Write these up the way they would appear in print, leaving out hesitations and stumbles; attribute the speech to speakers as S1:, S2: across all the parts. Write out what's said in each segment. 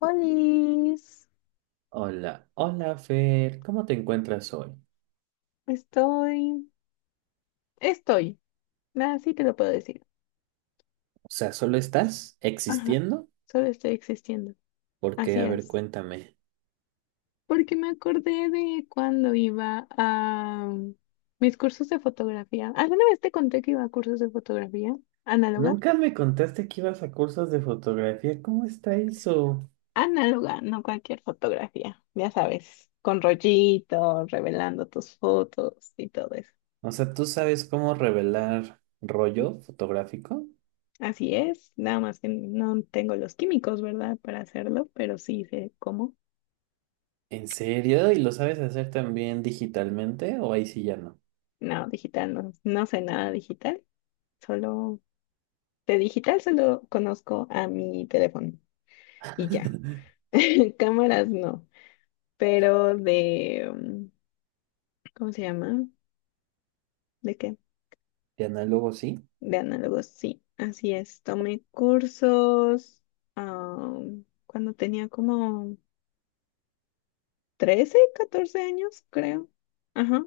S1: Olis,
S2: Hola, hola Fer, ¿cómo te encuentras hoy?
S1: estoy, estoy, así te lo puedo decir.
S2: O sea, ¿solo estás
S1: Ajá,
S2: existiendo?
S1: solo estoy existiendo.
S2: Porque,
S1: Así
S2: a ver,
S1: es.
S2: cuéntame.
S1: Porque me acordé de cuando iba a mis cursos de fotografía. ¿Alguna vez te conté que iba a cursos de fotografía? ¿Análoga?
S2: Nunca me contaste que ibas a cursos de fotografía, ¿cómo está eso?
S1: Análoga, no cualquier fotografía, ya sabes, con rollito, revelando tus fotos y todo eso.
S2: O sea, ¿tú sabes cómo revelar rollo fotográfico?
S1: Así es, nada más que no tengo los químicos, ¿verdad? Para hacerlo, pero sí sé cómo.
S2: ¿En serio? ¿Y lo sabes hacer también digitalmente? ¿O ahí sí ya no?
S1: No, digital no, no sé nada digital, solo de digital solo conozco a mi teléfono y ya. Cámaras no, pero ¿cómo se llama? ¿De qué?
S2: ¿De análogo sí?
S1: De análogos, sí, así es. Tomé cursos ah, cuando tenía como 13 14 años, creo. Ajá.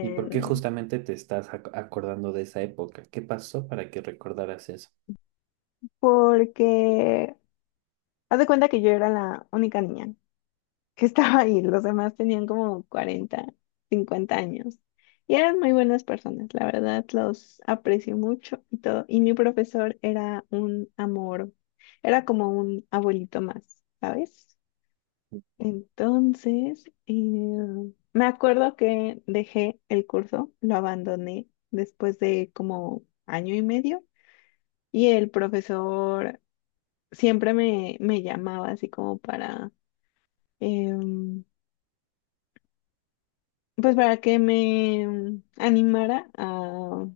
S2: ¿Y por qué justamente te estás acordando de esa época? ¿Qué pasó para que recordaras eso?
S1: Porque haz de cuenta que yo era la única niña que estaba ahí. Los demás tenían como 40 50 años. Y eran muy buenas personas, la verdad, los aprecio mucho y todo. Y mi profesor era un amor, era como un abuelito más, ¿sabes? Entonces, me acuerdo que dejé el curso, lo abandoné después de como año y medio y el profesor siempre me, me llamaba así como para, em, pues para que me animara a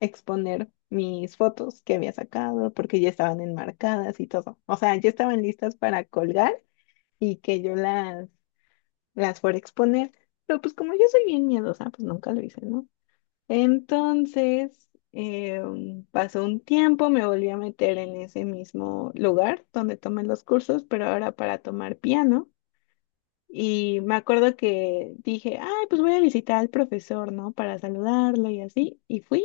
S1: exponer mis fotos que había sacado, porque ya estaban enmarcadas y todo. O sea, ya estaban listas para colgar y que yo las fuera a exponer. Pero pues como yo soy bien miedosa, pues nunca lo hice, ¿no? Entonces, pasó un tiempo, me volví a meter en ese mismo lugar donde tomé los cursos, pero ahora para tomar piano. Y me acuerdo que dije, ay, pues voy a visitar al profesor, ¿no? Para saludarlo y así. Y fui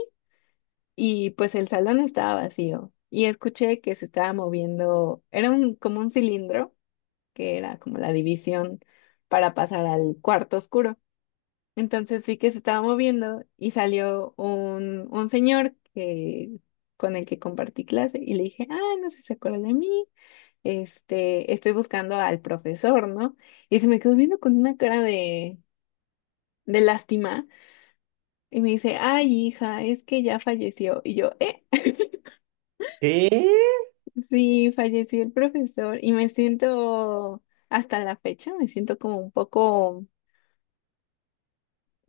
S1: y pues el salón estaba vacío. Y escuché que se estaba moviendo, era como un cilindro, que era como la división para pasar al cuarto oscuro. Entonces vi que se estaba moviendo y salió un señor que, con el que compartí clase y le dije, ay, no sé si se acuerda de mí, este, estoy buscando al profesor, ¿no? Y se me quedó viendo con una cara de lástima y me dice, ay, hija, es que ya falleció. Y yo,
S2: ¿Qué?
S1: sí, falleció el profesor y me siento, hasta la fecha, me siento como un poco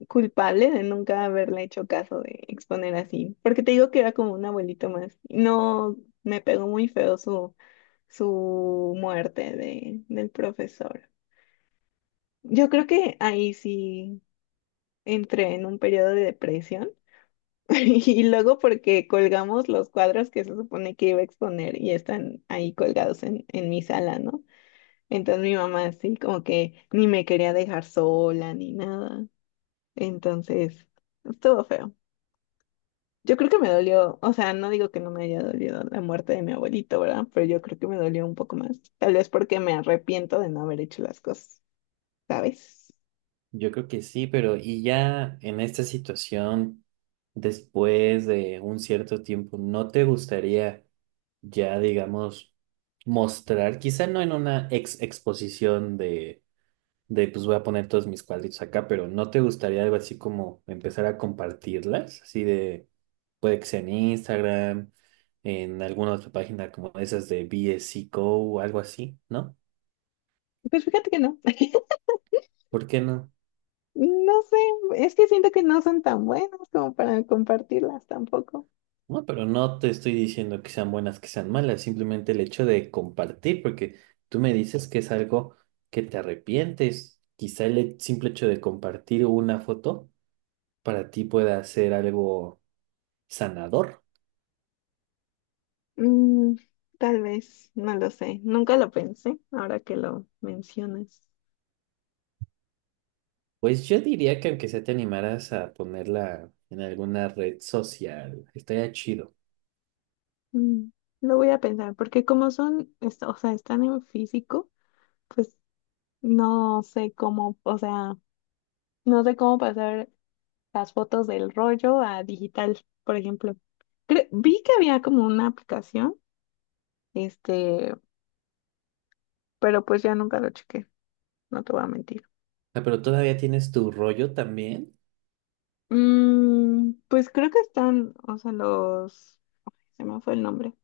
S1: culpable de nunca haberle hecho caso de exponer así, porque te digo que era como un abuelito más. No, me pegó muy feo su muerte del profesor. Yo creo que ahí sí entré en un periodo de depresión. Y luego porque colgamos los cuadros que se supone que iba a exponer y están ahí colgados en mi sala, ¿no? Entonces mi mamá así como que ni me quería dejar sola ni nada. Entonces, estuvo feo. Yo creo que me dolió, o sea, no digo que no me haya dolido la muerte de mi abuelito, ¿verdad? Pero yo creo que me dolió un poco más. Tal vez porque me arrepiento de no haber hecho las cosas, ¿sabes?
S2: Yo creo que sí, pero y ya en esta situación, después de un cierto tiempo, ¿no te gustaría ya, digamos, mostrar, quizá no en una ex exposición de, pues voy a poner todos mis cuadritos acá, pero ¿no te gustaría algo así como empezar a compartirlas? Así de, puede que sea en Instagram, en alguna otra página como esas de BSC Co o algo así, ¿no?
S1: Pues fíjate que no.
S2: ¿Por qué no?
S1: No sé, es que siento que no son tan buenas como para compartirlas tampoco.
S2: No, pero no te estoy diciendo que sean buenas, que sean malas, simplemente el hecho de compartir, porque tú me dices que es algo que te arrepientes. Quizá el simple hecho de compartir una foto para ti pueda ser algo sanador.
S1: Mm, tal vez, no lo sé. Nunca lo pensé, ahora que lo mencionas.
S2: Pues yo diría que aunque sea te animaras a ponerla en alguna red social, estaría chido.
S1: Mm, lo voy a pensar, porque como son, o sea, están en físico, pues no sé cómo, o sea, no sé cómo pasar las fotos del rollo a digital, por ejemplo. Vi que había como una aplicación, este, pero pues ya nunca lo chequé, no te voy a mentir.
S2: Ah, pero todavía tienes tu rollo también.
S1: Mm, pues creo que están, o sea, se me fue el nombre.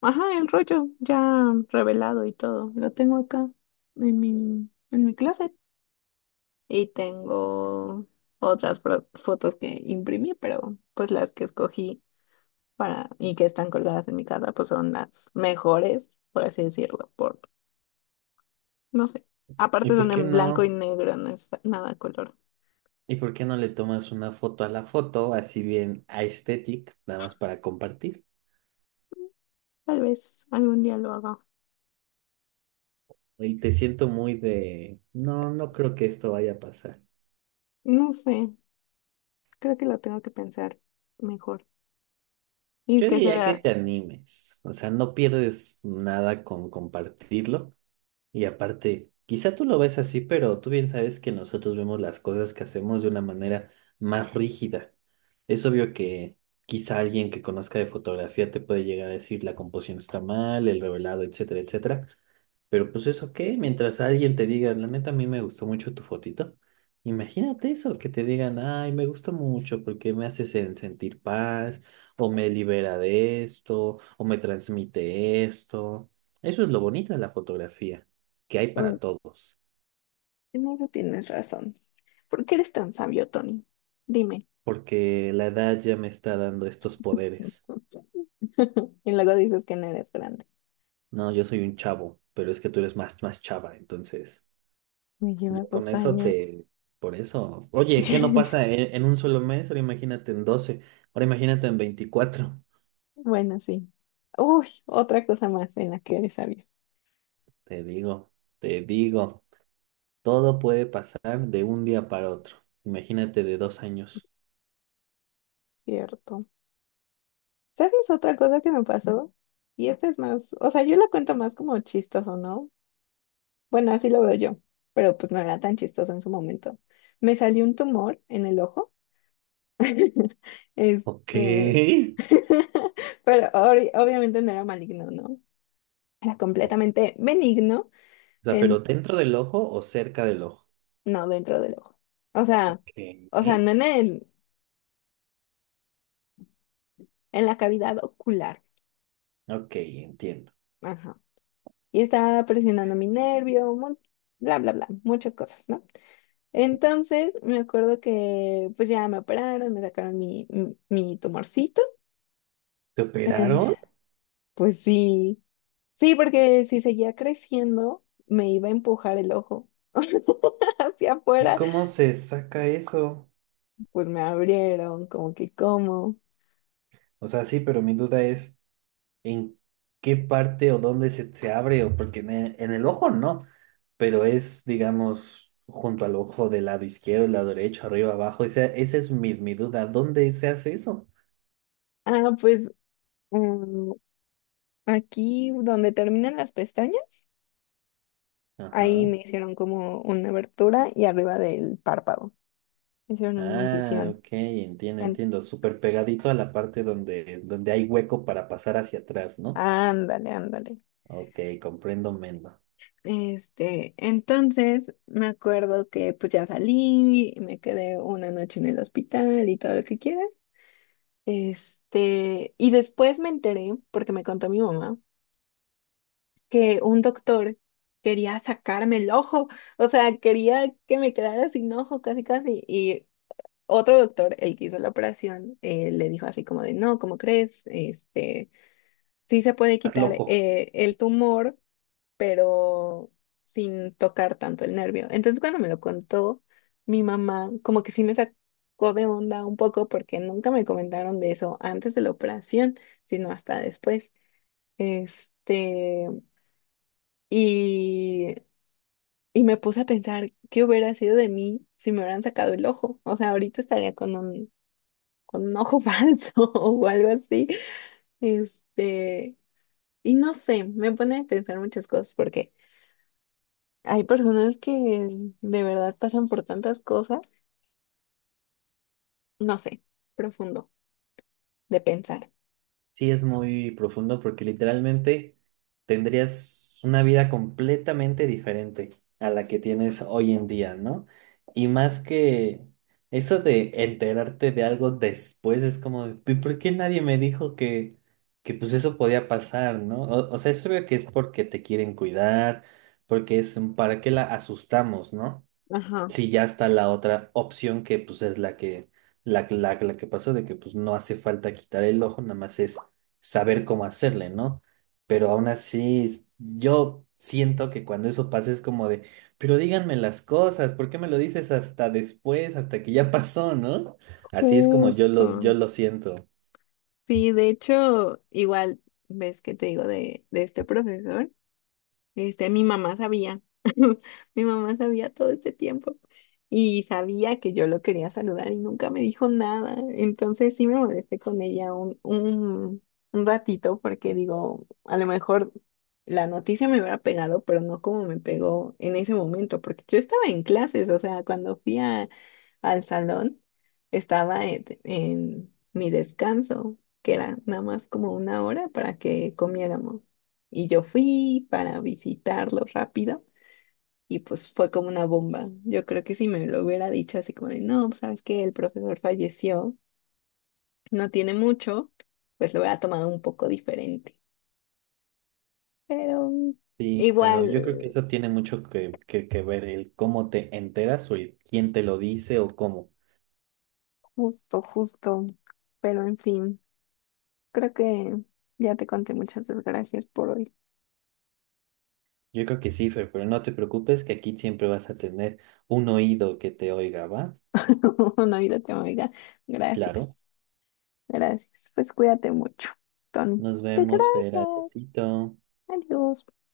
S1: Ajá, el rollo ya revelado y todo. Lo tengo acá en mi closet. Y tengo otras fotos que imprimí, pero pues las que escogí para y que están colgadas en mi casa, pues son las mejores, por así decirlo, por, no sé.
S2: ¿Y
S1: Aparte
S2: por
S1: son
S2: qué
S1: en blanco y
S2: no?
S1: negro, no es nada a color.
S2: ¿Y por qué no le tomas una foto a la foto, así bien aesthetic, nada más para compartir?
S1: Tal vez algún día lo haga.
S2: Y te siento muy de, no, no creo que esto vaya a pasar.
S1: No sé, creo que lo tengo que pensar mejor y
S2: Yo
S1: que se
S2: diría que
S1: vea.
S2: te animes, o sea, no pierdes nada con compartirlo. Y aparte, quizá tú lo ves así, pero tú bien sabes que nosotros vemos las cosas que hacemos de una manera más rígida. Es obvio que quizá alguien que conozca de fotografía te puede llegar a decir la composición está mal, el revelado, etcétera, etcétera. Pero pues eso qué, mientras alguien te diga, la neta a mí me gustó mucho tu fotito, imagínate eso, que te digan, ay, me gustó mucho porque me hace sentir paz, o me libera de esto, o me transmite esto. Eso es lo bonito de la fotografía, que hay
S1: Mm,
S2: para todos,
S1: en eso tienes razón. ¿Por qué eres tan sabio, Tony? Dime.
S2: porque la edad ya me está dando estos poderes.
S1: Y luego dices que no eres grande.
S2: No, yo soy un chavo, pero es que tú eres más chava, entonces...
S1: Me llevas
S2: Yo con
S1: dos
S2: eso
S1: años.
S2: te... Por eso. Oye, ¿qué no pasa en un solo mes? Ahora imagínate en doce. Ahora imagínate en veinticuatro.
S1: Bueno, sí. Uy, otra cosa más en la que eres sabio,
S2: Te digo, te digo. Todo puede pasar de un día para otro. Imagínate de dos años.
S1: cierto. ¿Sabes otra cosa que me pasó? Y esta es más, o sea, yo la cuento más como chistoso, ¿no? Bueno, así lo veo yo, pero pues no era tan chistoso en su momento. Me salió un tumor en el ojo.
S2: Ok.
S1: Este, pero obviamente no era maligno, ¿no? Era
S2: O
S1: completamente benigno.
S2: sea, pero
S1: En,
S2: dentro del ojo o cerca del ojo.
S1: no, dentro del ojo. O sea,
S2: ¿Qué?
S1: o sea, no en en la cavidad ocular.
S2: Ok, entiendo.
S1: Ajá. Y estaba presionando mi nervio, bla, bla, bla, muchas cosas, ¿no? Entonces, me acuerdo que pues ya me operaron, me sacaron mi tumorcito.
S2: ¿Te
S1: Eh,
S2: operaron?
S1: pues sí, sí, porque si seguía creciendo, me iba a empujar el ojo hacia
S2: ¿Y
S1: afuera.
S2: cómo se saca eso?
S1: Pues me abrieron, como que, ¿cómo?
S2: O sea, sí, pero mi duda es... en qué parte o dónde se abre, o porque en el ojo no, pero es, digamos, junto al ojo del lado izquierdo, del lado derecho, arriba, abajo. Esa es mi duda. ¿Dónde se hace eso?
S1: Ah, pues mm, aquí donde terminan las pestañas, ahí
S2: Ajá.
S1: me hicieron como una abertura y arriba del párpado me hicieron una
S2: Ah,
S1: incisión.
S2: ok,
S1: En-
S2: entiendo. Súper pegadito a la parte donde, donde hay hueco para pasar hacia atrás, ¿no?
S1: Ándale, ándale.
S2: Ok, comprendo, Mendo.
S1: Este, entonces me acuerdo que pues ya salí, me quedé una noche en el hospital y todo lo que quieras. Este, y después me enteré, porque me contó mi mamá, que un doctor quería sacarme el ojo, o sea, quería que me quedara sin ojo, casi, casi, y otro doctor, el que hizo la operación, le dijo así como de, no, ¿cómo crees? Este, sí se puede
S2: Estás
S1: quitar
S2: loco.
S1: el tumor, pero sin tocar tanto el nervio. Entonces, cuando me lo contó mi mamá, como que sí me sacó de onda un poco porque nunca me comentaron de eso antes de la operación, sino hasta después. Este, y, y me puse a pensar qué hubiera sido de mí si me hubieran sacado el ojo. O sea, ahorita estaría con un ojo falso o algo así. Este, y no sé, me pone a pensar muchas cosas porque hay personas que de verdad pasan por tantas cosas, no sé, profundo de pensar.
S2: Sí, es muy profundo porque literalmente tendrías una vida completamente diferente a la que tienes hoy en día, ¿no? Y más que eso de enterarte de algo después es como, "¿Y ¿por qué nadie me dijo que pues eso podía pasar, ¿no? O sea, es obvio que es porque te quieren cuidar, porque es un para qué la asustamos, ¿no?
S1: Ajá,
S2: Sí, ya está la otra opción que pues es la que, la que pasó, de que pues no hace falta quitar el ojo, nada más es saber cómo hacerle, ¿no? Pero aún así, yo siento que cuando eso pasa es como de, pero díganme las cosas, ¿por qué me lo dices hasta después, hasta que ya pasó, ¿no? Así es como yo
S1: justo.
S2: lo siento.
S1: Sí, de hecho, igual ves que te digo de este profesor. Este, mi mamá sabía, mi mamá sabía todo este tiempo y sabía que yo lo quería saludar y nunca me dijo nada. Entonces sí me molesté con ella un ratito porque digo, a lo mejor la noticia me hubiera pegado, pero no como me pegó en ese momento, porque yo estaba en clases, o sea, cuando fui al salón, estaba en mi descanso, que era nada más como una hora para que comiéramos. Y yo fui para visitarlo rápido y pues fue como una bomba. Yo creo que si me lo hubiera dicho así como de, no, pues, sabes que el profesor falleció, no tiene mucho, pues lo hubiera tomado un poco diferente. Pero
S2: Sí, claro,
S1: igual,
S2: yo creo que eso tiene mucho que ver el cómo te enteras o el quién te lo dice o cómo.
S1: justo, justo. Pero en fin, creo que ya te conté muchas desgracias por hoy.
S2: Yo creo que sí, Fer, pero no te preocupes que aquí siempre vas a tener un oído que te oiga, ¿va?
S1: No, Navidad, amiga. Gracias,
S2: Claro.
S1: gracias. Pues cuídate mucho, Tony.
S2: Nos
S1: Que
S2: vemos, Fer.
S1: gracias.
S2: Adiósito.
S1: Adiós.